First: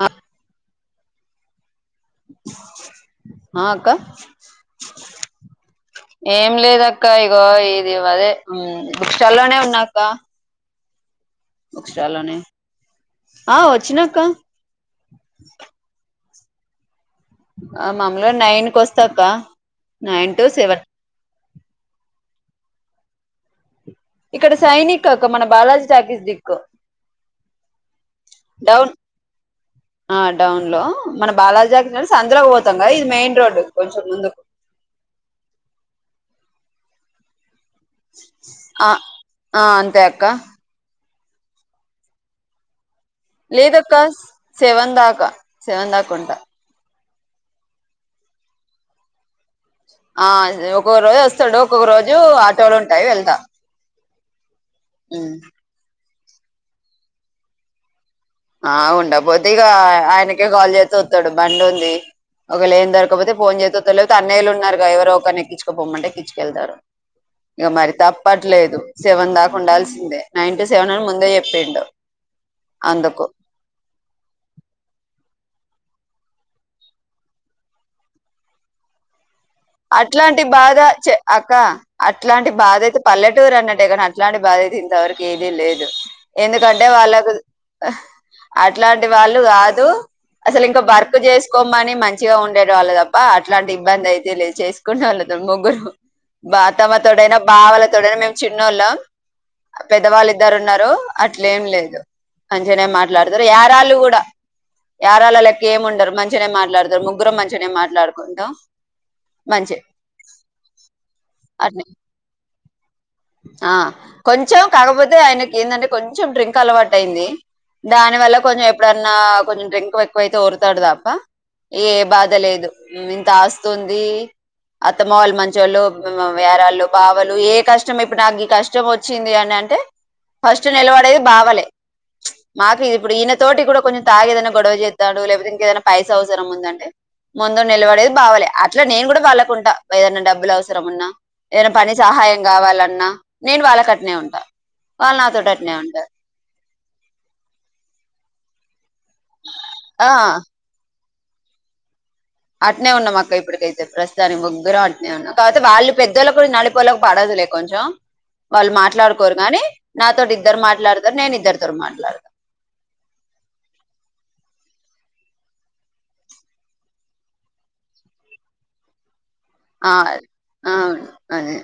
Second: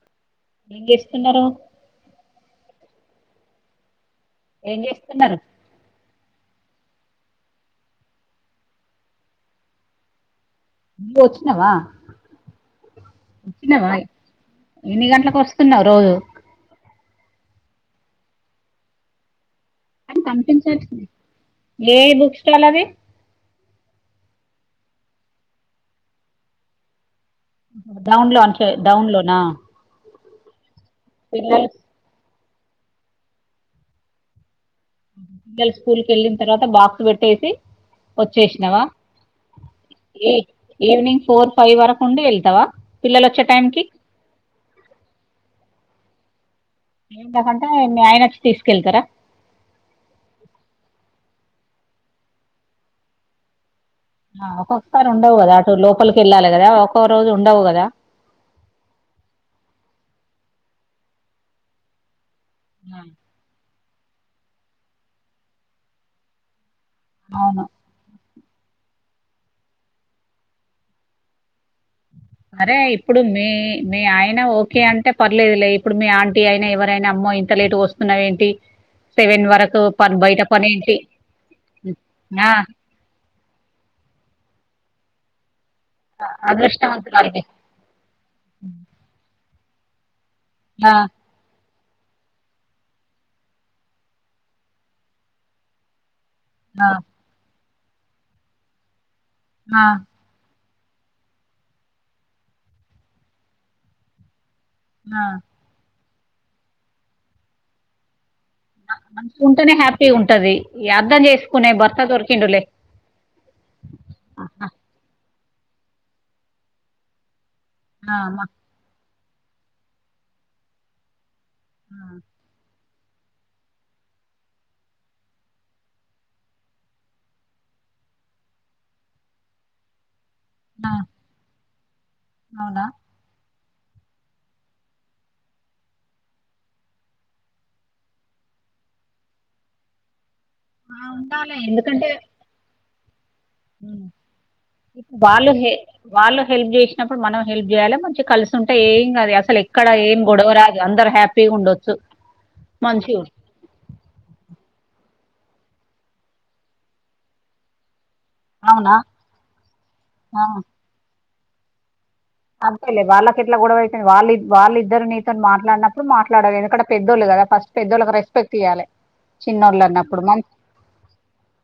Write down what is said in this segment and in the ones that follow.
ఆ ఏం చేస్తున్నారు ఆ అక్క ఏం చేస్తున్నారు ఏం లేదక్క ఇగో ఇది అదే ఉం బుక్ స్టాలోనే ఉన్నాక్క నువ్వు వచ్చినవా బుక్ స్టాల్ లోనే ఆ వచ్చినవా వచ్చినక్క ఎన్ని గంటలకు వస్తున్నావు రోజు ఆ మామూలుగా నైన్కి వస్తాక్క అది నైన్ టు సెవెన్ పంపించాల్సింది ఏ బుక్ స్టాల్ అది ఇక్కడ సైనిక్ అక్క మన బాలాజీ టాకీస్ దిక్కూ డౌన్ లో అంటే డౌన్ లోనా ఆ డౌన్ లో మన బాలాజాకి సందలో పోతాం కదా ఇది మెయిన్ రోడ్డు కొంచెం ముందుకు పిల్లలు స్కూల్ కి వెళ్ళిన తర్వాత బాక్స్ పెట్టేసి వచ్చేసినావా ఆ ఆ అంతే అక్క ఈ ఈవినింగ్ ఫోర్ ఫైవ్ వరకు ఉండి వెళ్తావా పిల్లలు వచ్చే టైంకి లేదక్క సెవన్ దాకా సెవన్ దాకా ఉంటా ఏందుకంటే మీ ఆయన వచ్చి తీసుకెళ్తారా ఆ ఒక్కొక్క రోజు వస్తాడు ఒక్కొక్క రోజు ఆటోలు ఉంటాయి వెళ్తా ఆ ఒక్కొక్కసారి ఉండవు కదా అటు లోపలికి వెళ్ళాలి కదా ఒక్కో రోజు ఉండవు కదా ఆ ఉండకపోతే ఇక ఆయనకే కాల్ చేస్త వస్తాడు బండి ఉంది ఒకేళ ఏం ఆ, దొరకపోతే ఫోన్ చెత్తే వత్తడు లేకపోతే అన్నయ్యలు ఉన్నారుగా ఎవరు ఒకరినిక్కిచ్చుకోపోమ్మంటేచుకెళ్తారు అవును ఇక మరి త తప్పట్లేదు సెవెన్ దాకా ఉండాల్సిందే నైన్ టు సెవెన్ అని ముందే చెప్పిండు అరే ఇప్పుడు అందుకు మీ మీ ఆయన ఓకే అంటే పర్లేదు లే ఇప్పుడు మీ ఆంటీ అయినా ఎవరైనా అమ్మో ఇంత లేటు వస్తున్నావేంటి సెవెన్ వర అట్లాంటి బాధ చె అక్క హ్మ్. ఆ! అట్లాంటి బాధ అయితే పల్లెటూరు అన్నట్టే కానీ అట్లాంటి బాధ్యత ఇంతవరకి ఏది లేదు ఎందుకంటే వాళ్ళకు అదృష్టవంతురాలివి. ఆహ్ అట్లాంటి వాళ్ళు కాదు అసలు ఇంక ఆ! వర్క్ చేస్ కోమని మంచిగా ఉండే వాళ్ళ తప్ప అట్లాంటి ఇబ్బంది అయితే లేదు చేసుకుంటే వాళ్ళ ముగ్గురు బ ఆ! తమ్మ తోడైనా బావాలతోడైనా మేము చిన్నోళ్ళం ఆ! పెద్దవాళ్ళు ఇద్దరు ఉన్నారు అట్లేం లేదు మంచేనే మాట్లాడతారు యారాళ్ళు కూడా ఆ! యారాళ్ళు లెక్క ఏమిముండరు మంచిగానే మాట్లాడతారు ముగ్గురు మంచిగానే మాట్లాడుకుంటాం మంచిగుంటేనే మంచి హ్యాపీ ఉంటది అర్ధం చేసుకునే అట్నే భర్త దొరికిండు లే ఆ కొంచెం కాకపోతే ఆయనకి ఏందంటే కొంచెం డ్రింక్ అలవాటు అయింది ఆ! దాని వల్ల మా కొంచెం ఎప్పుడన్నా కొంచెం డ్రింక్ ఎక్కువయితే వొరుతడు తప్ప ఏ ఆ! బాధ లేదు ఇంత ఆస్తుంది అత్తమ్మ వాలు మంచోళ్ళు యారాళ్ళు బావలు ఏ కష్టం కష్టం ఇప్పుడు నాకు ఈ కష్టం వచ్చింది అని అంటే ఫస్ట్ ఆ! నిలవడేది బావలే అవునా? మాఫీ ఇప్పుడు ఇన తోటి కూడా కొంచం తాగి ఏదైన గొడవ చేస్తాడు లేకపోతే ఇంకేదైనా పైస అవసరం ఉందంటే ముందు నిలవడేది బావలె అట్ల నేను కూడా వాళ్ళకుంటా ఏదయినా డబ్బులు అవస సరం ఆ! ఉన్నా ఉండాలే. ఏదనా పని ఎందుకంటే సహాయం కావాలన్నా నేను హ్మ్. వాళ్ళకట్నే ఉంటా ఇప్పుడు వాళ్ళు నాతోటి హె అట్నే ఉంటరు వాళ్ళు హెల్ప్ చేసి అప్పుడు మనం హెల్ప్ చేయాలి మంచిగా కలిసి ఉంటే ఏం కాదు అసలు ఎక్కడ ఆ ఏం గొడవ రాదు అందరు హ్యాపీగా ఉండొ చ్చు అట్నే ఉన్నాం అక్క ఇప్పటికైతే ప్రస్ తానికి ముగ్గురుం అట్నే ఉన్నాం కాకపోతే వాళ్ళ పెద్దోళ్ళకు నడిపోళ్ళకు పడదులే కొంచెం వాళ్ళు అవునా మాట్లాడుకోరుగాని నాతోటి ఆ ఇద్దరు మాట్లాడతారు నేను ఇద్దరితో మాట్లాడతా అంతేలే వాళ్ళకె ఎట్లా గొడవైతెంది వాళ్ళు వాళ్ళ ఇద్దరు నీతో మాట్లాడినప్పుడు మాట్లాడాలి ఎందుకంట పెద్దోళ్ళు కదా ఫస్ట్ పెద్దోళ్ళలకు రెస్పెక్ట్ ఇయ్యాలే ఆ, చిన్నోళ్ళన్నప్పుడు మంచి ఆ, అదే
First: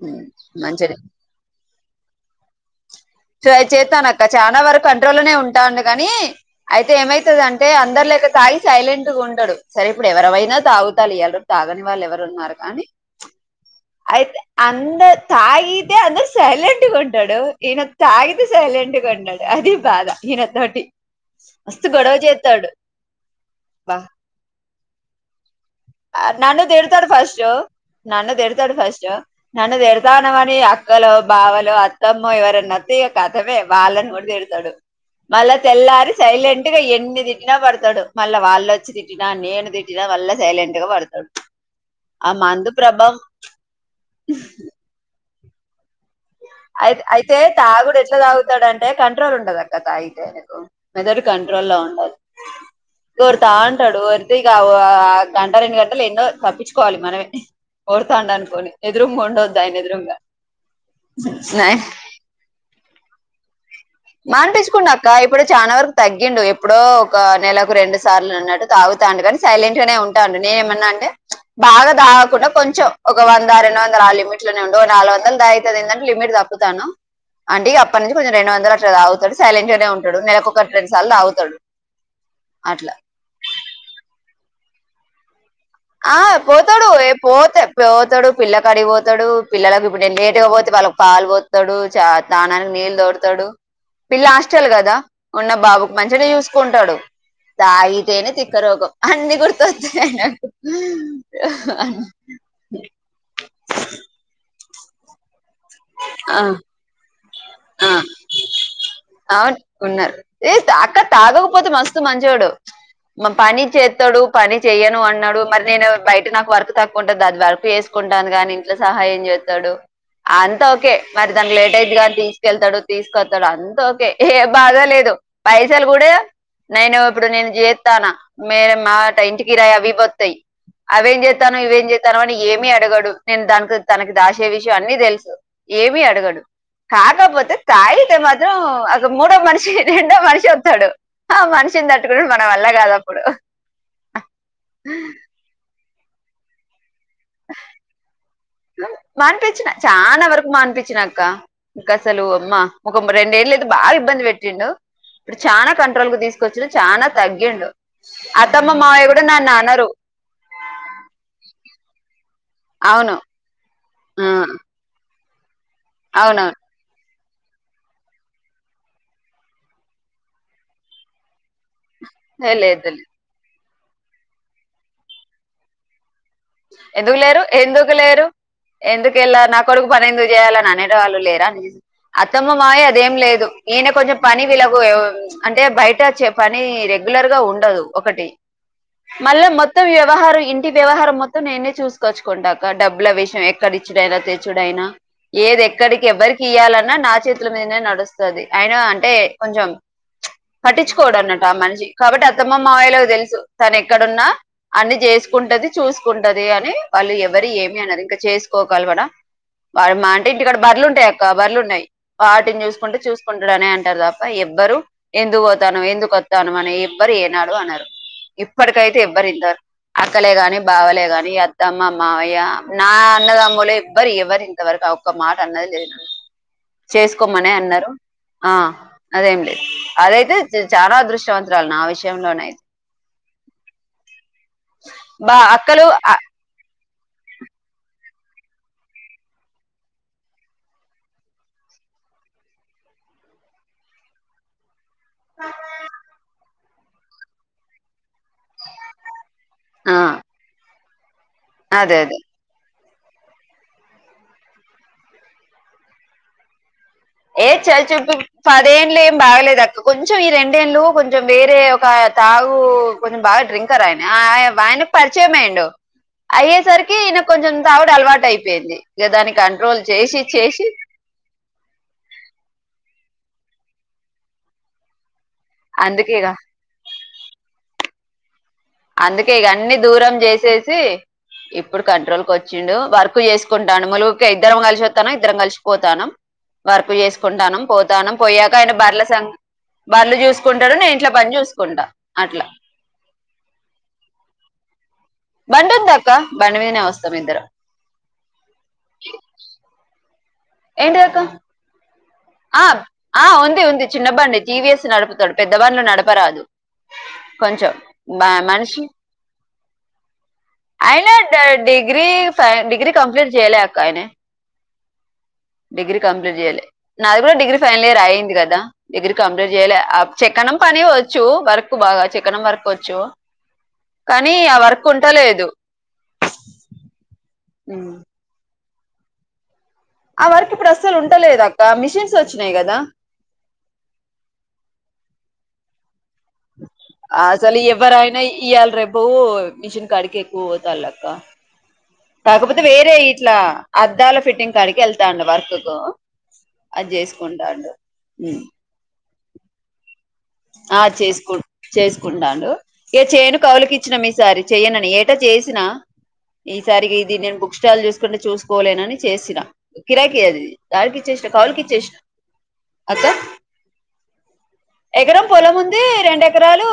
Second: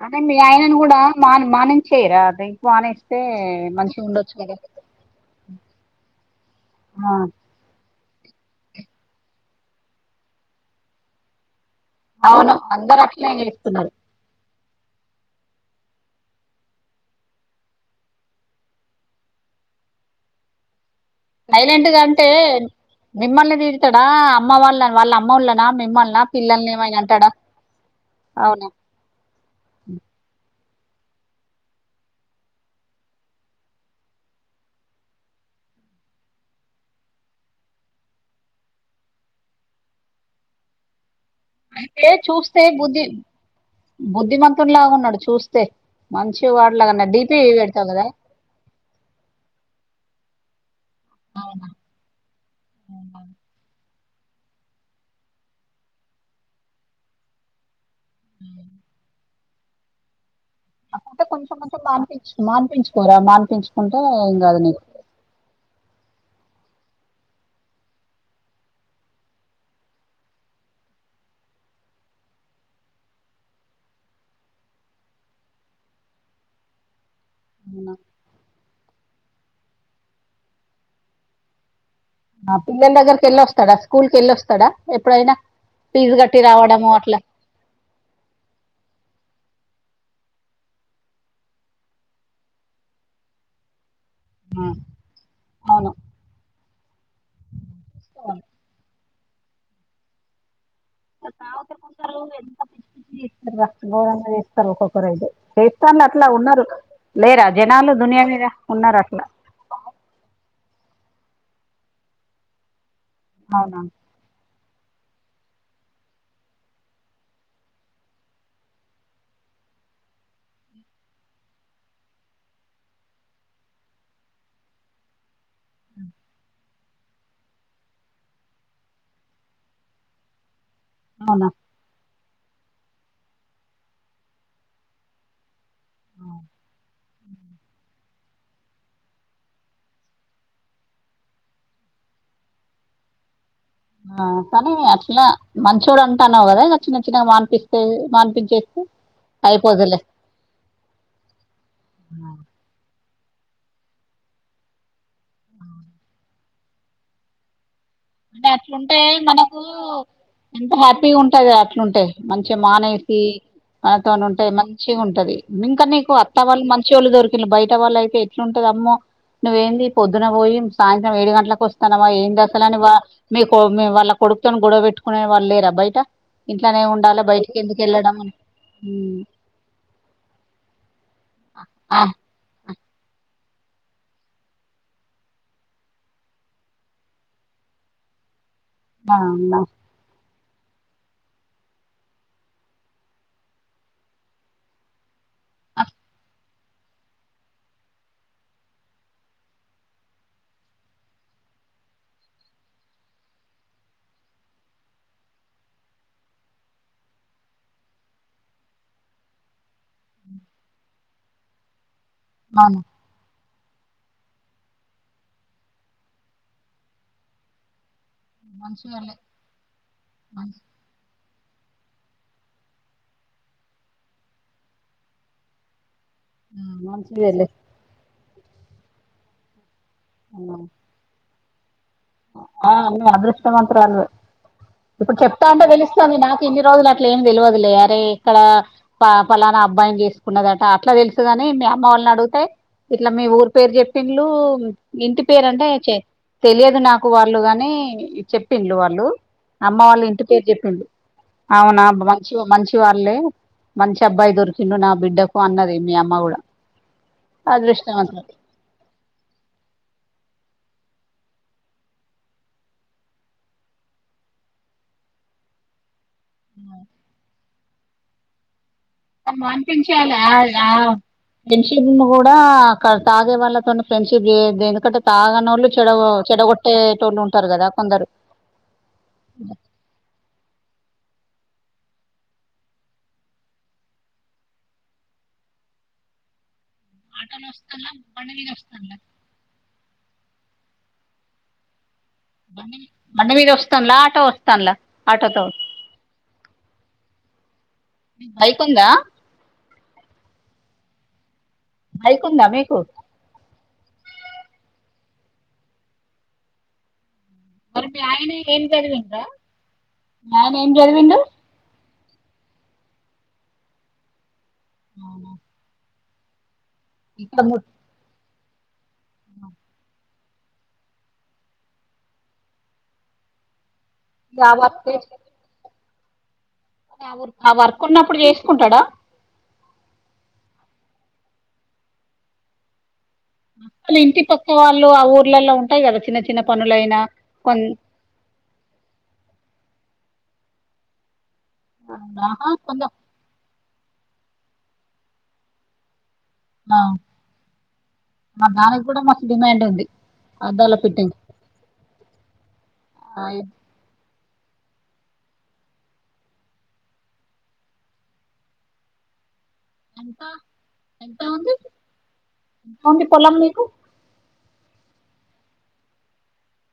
కాని ఉమ్, మీ ఆయనను మంచిది కూడా మాన్ మానించేయి రా డ్రింక్ మానేస్తే ట్రై మంచిగా చేస్తానక్క ఉండొచ్చు కదా చాలా వరకు కంట్రోల్లోనే ఉంటాండు గాని అయితే ఆ ఏమయితది అం అంటే అందరులేక తాగి సైలెంట్ గా ఉండడు సరే ఇప్పుడు ఎవరవైనా తాగుతాండ్లు ఇయ్యాల్ రేపు తాగని వాళ్ళు ఎవరు అవును ఉన్నారు కానీ అందరు అట్లనే చేస్తున్నారు అయితే అంద తాగితే అందరు సైలెంట్ కుంటాడు ఈయన తాగితే సైలెంట్గా ఉండడు అది బాధ ఈయనతోటి మస్తు సైలెంట్ గా గొడవ అంటే చేస్తాడు మిమ్మల్ని బా తీరుతాడా అమ్మ వాళ్ళ వాళ్ళ అమ్మ వాళ్ళనా మీ నన్ను దిడతాడు ఫస్ట్ నన్ను అవునా తిడతాడు ఫస్ట్ నన్ను తిడతానావని అక్కలు బావలో అత్తమ్మో ఎవరన్న వత్తే కతమే వాళ్ళని కూడా తిడతాడు మళ్ళా తెల్లారి సైలెంట్ గా ఎన్ని తిట్టిన పడతాడు మళ్ళా వాళ్ళు వచ్చి తి నేను తిట్టిన మల్ల సైలెంట్గా పడతడు అంటే చూస్తే బుద్ధి బుద్ధిమతుంలాగున్నాడు చూస్తే మంచి అయి వాడిలాగా అయితే డిపి పెడతావు తాగుడు కదా ఎట్లా తాగుతాడంటే కంట్రోల్ ఉండదక్క తాగితే ఆయనకు మెదడు కంట్రోల్ లో ఉండదు ఓరుతా ఉంటాడు ఒ ఇగ గంట రెండు గంటలు ఎన్నో తప్పించుకోవాలి మనమే ఓరుతాండనుకోని ఇదరం ఉండదు ఆయన ఎదురుంగా అక్కంటే కొంచెం నాయన కొంచం మాపించ మానిపించుకోరా మానిపించు మానిపించుకునాక్ ఇంకా ఇప్పుడు చాలా వరకు తగ్గిండు ఎప్పుడో ఒక నెలకు రెండు సార్లు అన్నట్టు తాగుతాండు కానీ సైలెంట్ గానే ఉంటాడు నేను ఏమన్నా అంటే బాగా తాగకుండాంచెం ఒక వంద ఆ రెండు బాగా తాగకుండా కొంచెం ఒక వంద రెండు వందల ఆ లిమిట్ లోనే ఉండడు నాలుగు వందలు దాగితే అదేంటిదంటే లిమిట్ లిమిట్ దప్ తాను అంటిగ అప్పటి నుంచి కొంచెం రెండు వందల అట్ ఇంత తాగుతడు సైలెట్ గానే ఉంటాడు నెలక ఒకటి రెండు సార్లు తవుతాడు ఆ పిల్ల దగ్రికి వెళ్ళి వస్తాడా స్కూల్ కి వెళస్తాడా ఎప్పుడైనా ఫీజు ఆ కట్టి పోతాడు రావడము ఏ అట్లా పోతే పోతాడు పిల్ల కాడికిపోతాడు పిల్లలకు ఇప్పుడు లేేటుగా పోతే వాళ్ళకి పాలు పోతాడు చా స్నాననికి నీళ్ళు దోడతాడు పిల్ల హాస్టల్ కదా ఉన్న అవును బాబుకు మంచినే చూసుకుంటాడు తాగితేనే తిక్క రోగం అన్ని గుర్తొస్తాయి ఆయనకు గోరంగ ఏస్తారు ఒక్కొక్కరయితే చేతండ్లు అట్లా ఆ ఉన్నారు లేరా జనాలు ఆ దునియా మీద ఉన్నారు అట్లా అవును ఉన్నారు ఏ అక్క తాగకపోతే మస్తు మంచోడు మా పని అవునా చేస్తాడు పని చెయను అనడు మరి నేను బయట నాకు వర్క్ తక్కువ ఉంటాది అది వర్క్ చేేసుకుంటాను గాని సహాయం చేస్తాడు అన్ అంత ఓకే మరి దానికి లేట్ అయితదీ కానీ తీసుకెళ్తాడు తీసుకొస్తాడు అంత ఓకే ఏ బాదా లేదు పైసలు కూడా నేను ఇప్పుడు నేను చేస్తాన మే మాట ఇంటికి రాయి అవి ఇవి వతాయి అవేం అవునా చేస్తానవ్ ఇవేం చేస్త తనవని ఏమీ అడగడు నేను దానికి తనకి దాసే విషయం అన్నీ తెలుసు ఏమి అడగడు కాకపోతే తాగీతె మాత్ మాతం ఒక మూడో మనిషి రెండో మనిషి వస్తాడు ఆ మనిషిని తట్టుకొనుడు మన వల్ల కాదు అప్పుడు ఆ కానీ అట్లా మంచోడు అంటాన్నావు కదా ఇగ చిన్న చిన్నగా మానిపిస్తే మానిపించేస్తే అయిపొద్ది లే చానా వరకు మానిపిచినక్క గసలు అమ్మ ఒక మా రెండేళ్ల అయితే బా ఇబ్బంది పెట్టిండు ఇప్పుడు చాలా కంట్రోల్ కు తీసుకొచ్చడు చానా తగ్గిండు అంటే అత్తమ్మ అట్లుంటే మావయ్య కూడా మనకు నన్ననరు ఎంత హ్యాపీగా ఉంటాది అట్లుంటే మంచిగా అవును మానేసి మనతోని ఆ, ఉంటే మంచి మంచిగా ఉంటంది ఇంకా నీ అత్త అవునవును వాళ్ళు మంచి వాళ్ళు దొరుకు లు బయట వాళ్ళ అయితే ఎట్లుంటద అమ్మో నువ్వ ఏంది పొద్దున పోయి సాయంత్రం ఏడు గంటలకు వస్ స్తనవా ఏంటి ఏ అసలు అని వా లేదు మీకు వాళ్ళ కొడుకు తోని గొడవ పెట్టుకునే వాళ్ళు లేరా బయట ఇంట్లోనే ఎందుకు ఉండాలా లేరు బయటికి ఎందుకు వెళ్ళడం లేరు అని ఉమ్ ఎందుకెళ్ళ నా కొడుకు పని ఎందుకు చేయాలని అనేట వాళ్ళు లేరా అత్ ఆ అత్తమ మామయ అదేం లేదు ఈయనే కొంచెం పని వీలగు ఏ అంటే బయట వచ్చే పని రెగ్యులర్ గా ఉండదు ఒకటి ఆ ఆ, మళ్ళా మొత్తం వ్యవహారం ఇంటి వ్యవహారం మొత్ తో నేనే చూసుకోచ్చుకుంటాక డబ్బుల విషయం ఎక్కడ ఇచ్చుడైనా తెచ్చుడైనా ఏది ఎక్కడికి ఎవరికి ఇయ్యాలన్నా నా చేతుల మీదనే నడుస్తది అయినా అంటే కొంచెం పట్టించుకోడు అన్నట్టు ఆ మనిషి కాబట్టి అత్తమ్మ మావయలకు తెలుసు తను ఎక్కడున్నా అన్ని చేసుకుంటది చూసుకుంటది అని వాళ్ళు ఎవరి ఏమి అనరు ఇంకా చేసుకోకలపన వా మా అంటే ఇంటి కాడ బర్లు ఉంటాయి అక్క బర్రెలు ఉన్నాయి వాటిని అవును చూసుకుంటే చూస్ కుంటాడునే అంటారు తప్ప ఎవ్వరు ఎందుకు పోతాను ఎందుకుక వస్తాను అని ఎవ్వరు ఏనాడు అనరు ఇప్పటికైతే మంచివాళ్ళే ఎవ్వరు ఇద్దారు అక్కలే గాని బావలే కాని అత్తమ్మ మామయ్య నా అన్నదామ్ములు ఎవ్వరు ఎవరు ఇంతవరకు ఒక్క మాట అన్నది లేదు మంచిదేలే చేసుకోమనే అన్నారు ఆ అదేం లేదు అదైతే నేను చాలా అదృష్టవంతురాలు నా విషయంలోనేయితే ఆ నువ్ అదృష్టవంతురాలివే ఇప్పుడు బా చెప్తా ఉంటే అక్కలు ఆ తెలుస్తుంది నాకు ఇన్ని రోజులు అట్లా ఏమి తెలియదులే అరే ఇక్కడ పలానా అబ్బాయిని చేసుకున్నదట అట్లా తెలుసుగాని మీ అమ్మ వాళ్ళని అడిగితే ఇట్లా మీ ఊరు పేరు చెప్పిన్లు ఇంటి పేరు అంటే చే తెలియదు నాకు వాళ్ళు గాని చెప్పింలు వాళ్ళు అమ్మ ఆ వాళ్ళ ఇంటి పేరు చెప్పింది అవునా అదే అదే మంచి మంచి వాళ్ళే మంచి అబ్బాయి దొరికిండు నా బిడ్డకు అన్నది మీ అమ్మ కూడా ఏ చల్ చూపియి అదృష్టవంతురాలు పదేడ్లు ఏం బాగలేదు అక్క కొంచెం ఈ రెండేండ్లు కొంచెం వేరే ఒక తాగు కొంచెం బాగా డ్రింకర్ ఆయన ఆ ఆయన పరిచయమేండో అయ్యేసరికి ఈయన కొంచెం తాగుడు అలవాటు అయిపోయింది ఇగ దాని కంట్రోల్ అనిపించాలి చేసి ఆ చేసి ఆ ఫ్రెండ్షిప్ ను కూడా తాగే వాళ్ళతో ఫ్రెండ్షిప్ చేయొద్దు ఎందుకంటే తగన్నోళ్ళు చెడో అందుకేగా చెడగొట్టే టోళ్ళు ఉంటారు కదా కొందరు అందుకే ఇగ అన్ని దూరం చేసేసి ఇప్పుడు కంట్రోల్ కు వచ్చిండు వర్క్ చేసుకుంటాడు ములుగికె ఇద్దరం కలిసి వత్తనం ఇద్దరం కలిసిపోతాను వర్క్ ఆటోలో చేసుకుంటానం వస్తాన్లా పోతాను బండి మీద పోయాక ఆయన వస్తాన్లా బర్ల సం బర్లు చూసుకుంటాడు నే ఇంట్లో పని చూసుకుంటా అట్లా బండి మీద వస్తాంలా ఆటో వస్తాంలా బండిఉందక్క బండిమీదనే వస్తాం ఇద్దరం బైకుందా ఎంటిదక్క బైక్ ఉందా మీకు ఆ ఉంది ఉంది చిన్న బండి టీవీఎస్ నడుపుతాడు పెద్ద బండ్లు నడపరాదు కొంచం మరి మీ బ ఆయన ఏం మనిష్ చదివిండు రా మీ ఆయన ఏం ఆయన చదివిండు డా డిగ్రీ ఫ డిగ్రీ కంప్లీట్ చేయ్యలే అక్క ఆయన అవు డిగ్రీ కంప్లీట్ చేయ్యాలే నాది కూడా డిగ్రీ ము- ఫైనల్ ఇయర్ అయింది కదా డిగ్రీ కంప్లీట్ చేయాలే చేక్కనం పనివ్వచ్చు వర్క్ బాగా చెక్కనం వర్క్ వచ్చు కానీ ఆ వర్క్ ఉంట లేదు ఆ వర్క్ ఉన్నప్పుడు చేసుకుంటాడా ఆ వర్క్ ఇప్పుడు అసలు ఉంటలేదు అక్క మిషిన్స్ వచ్చినాయి కదా వాళ్ళ ఇంటి పక్క వాళ్ళు ఆ ఊర్లలో ఉంటాయి కదా చిన్న చిన్న పనులయినా అసలు ఎవ్వరయినాయీ ఈయాళ్ రేపు మిషన్ కడీకే ఎక్కువ పోతలక్క ఆహా కాకపోతే కొంద వేరే ఇట్లా అద్దాల ఫిట్టింగ్ కడికి వెళ్తాండు వర్క్ కు ఆ అది చేసుకుంటాడు మా దానికి కూడా మస్తు డిమాండ్ ఉంది అద్దాల ఆ ఫిట్టింగ్ చేసుకు చేసుకుంటాడు ఇగ చేను కౌలికి ఇచ్చినం మీసారి చెయ్యనని ఏటా చేసినా ఈసారికి ఇది నేను బుక్ స్టాల్ చూసుకుంటే చూసుకోలేనని చేసినా కిరాకిీ ఎంత అది డాల్కిచి ఎంత ఇచ్చేసిన ఉంది ఎంత కౌవులుకిిచ్చిసిన ఉంది అక్కా పొలం మీకు ఎకరం పొలం ఉంది రెండు ఎకరాలు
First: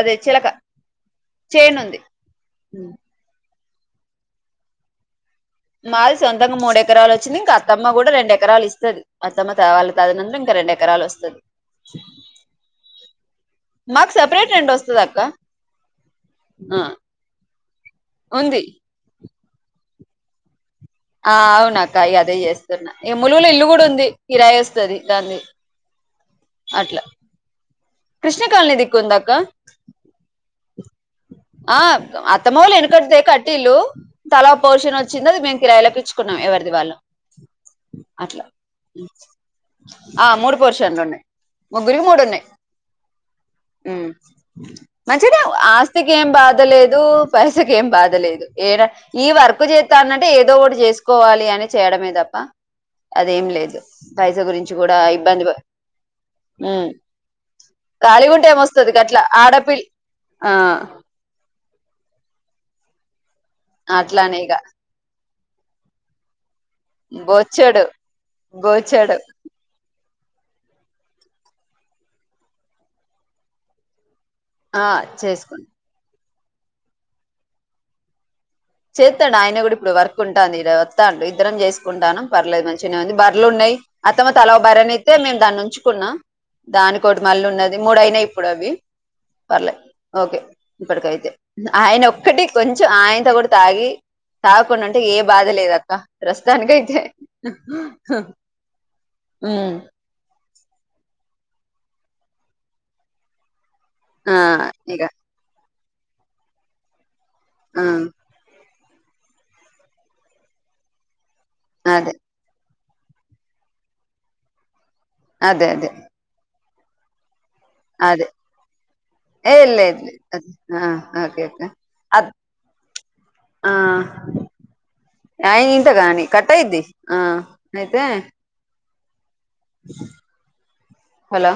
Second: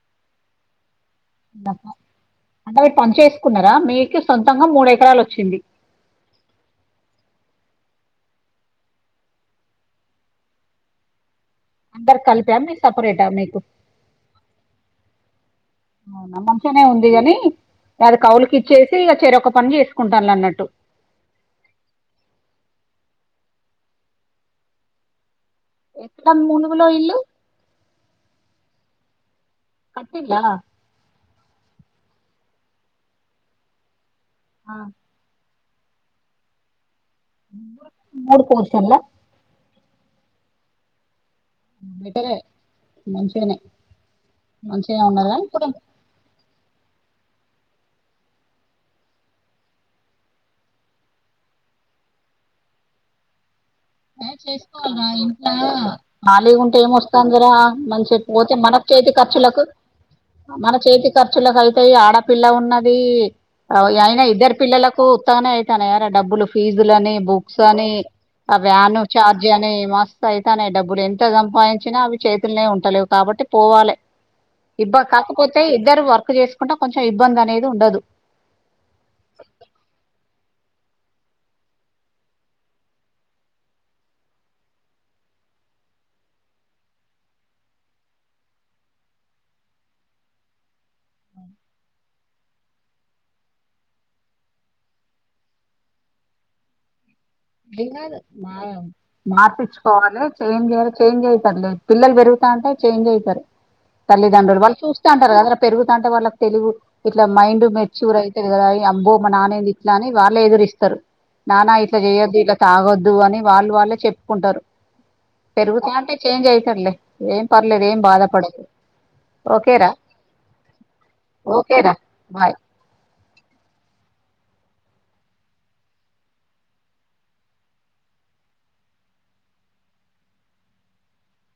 అదే చిలక చేను ఉంది అంటే మీరు పను చేసుకున్నారా మీకు సొంతంగా మూడు ఎకరాలు వచ్చింది మాది సొంతంగా మూడు ఎకరాలు వచ్చింది ఇంకా అత్తమ్మ కూడా రెండు ఎకరాలు ఇస్తది మా అతమ్మ త వాళ్ళ తదనతరం ఇంకా రెండు ఎకరాలు వస్తది అందరు కలిపా మీకు సపరేటా మీకు మాకు సపరేట్ రెండు వస్తది అక్క అవునా ఆ మంచిగానే ఉంది గాని అది కవులుకి ఉంది ఇచ్చే రు చెరోక్క పని చేసుకుంటాన్లు అన్నట్టు ఆ అవునక్క ఇగ అదే చేస్తున్నా ఈ ములుగుల ఇల్లు కూడా ఉంది కిరాయి వస్తుంది దాన్ని మునుగులో ఇల్లు కృష్ణ కాలనీ దిక్కు ఉందాక కట్టిల్ల ఆ అత్తమ్మ వాళ్ళు ఎనుకటిదే కట్టిల్లు తల పోర్షన్ వ చిన్నది మేము కిరాయిలకిచ్చుకున్నాం ఎవరిది వాళ్ళు మూడు అట్లా పోర్షన్లా ఆ మూడు పోర్షన్లు ఉన్నాయి ముగ్గురికి మూడు బెటరే ఉన్నాయి మంచిగానే మంచిగా ఉన్నదా మంచిగానే ఇప్పుడు ఆస్ స్తికి ఏం బాధలేదు పైసకి ఏం బాధలేదు ఏడా ఈ వర్క్ చేస్తా అన్నంటే ఏదో ఒకటి చేసుకోవాలి అని చేయడమే తప్ప అదేం లేదు పైసా గురించి కూడా చేసుకోవాలరా ఇబ్బంది ఇంట్లో ఖాళీగా ఉంటే ఏమొస్తుందిరా మంచిగా ఖాళీగా ఉంటే పోతే మనకు ఏమొస్తుంది చేతి గట్లా ఆడ ఖర్చులకు పిల్ మన చేతి ఖర్చులకు అయితయి ఆడపిల్ల ఉన్నది అయినా అట్లానే ఇద్దరు ఇక పిల్లలకు ఉత్తగనే అయితన్నయ్యరా డబ్బులు ఫీజులు అని బుక్స్ బొచ్చడు అని ఆ వ్యాన్ బొచ్చడు చార్ అని మస్తు అయితనే డబ్బులు ఎంత సంపాదించినా అవి చేతులనే ఉంటలేవు కాబట్టి పోవాలి ఆ ఇబ్బ చేసుకుని కాకపోతే ఇద్దరు వర్క్ చేసుకుంటే కొంచెం ఇబ్బంది అనేది ఉండదు చేస్తాండు ఆయన కూడా ఇప్పుడు వర్క్ ఉంటుంది ఇడ వస్తాండు ఇద్దరం చేసుకుంటాము పర్లేదు మంచిగానే ఉంది బర్రలు ఉన్నాయి అత్తమ్మ తల ఓ బర్రెను ఇస్తే మేము దాన్ని ఉంచుకున్నాం దానికోటి మళ్ళ ఉన్నది మూడుయినాయి ఇప్పుడు అవి పర్లే ఓకే ఇప్పుడు కయితే ఆయన ఒక్కటి కొంచెం ఆయంత కొడు తాగి తాగకుండా అంటే ఏ బాధ లేద అక్క ప్రస్తుతానికయితే ఏం కాదు మా ఉమ్ మార్పిచ్చుకోవాలి చేంజ్ చేయాలి చేంజ్ అవుతారు లేదు పిల్లలు పెరుగుతా అంటే చేంజ్ అవుతారు ఆ తల్లిదండ్రులు వాళ్ళ ఇక చూస్తారు అంటారు కదరా పెరుగుతుంట వాళ్ళకు తెలువు ఇట్లా మైండ్ ఆ మెచ్యూర్ అయి అమ్బో మా నాన్నంది ఇట్లా అని వాళ్ళే ఎదురిస్తారు నానా ఇట్లా అదే చెయొద్దు ఇట్లా తాగొద్దు అని వాళ్ళు వాళ్ళే చెప్పుకుంటారు అదే అదే పెరుగుతా అంటే చేంజ్ అవుతారులే ఏమ్ పర్లేదు ఏం అదే బాధపడకు ఏ లేదు లేదు ఆ ఓకే ఓకేరా అక్క బాయ్ ఆ ఆయన వింట దాని కట్టాయిది ఆ అయితే హలో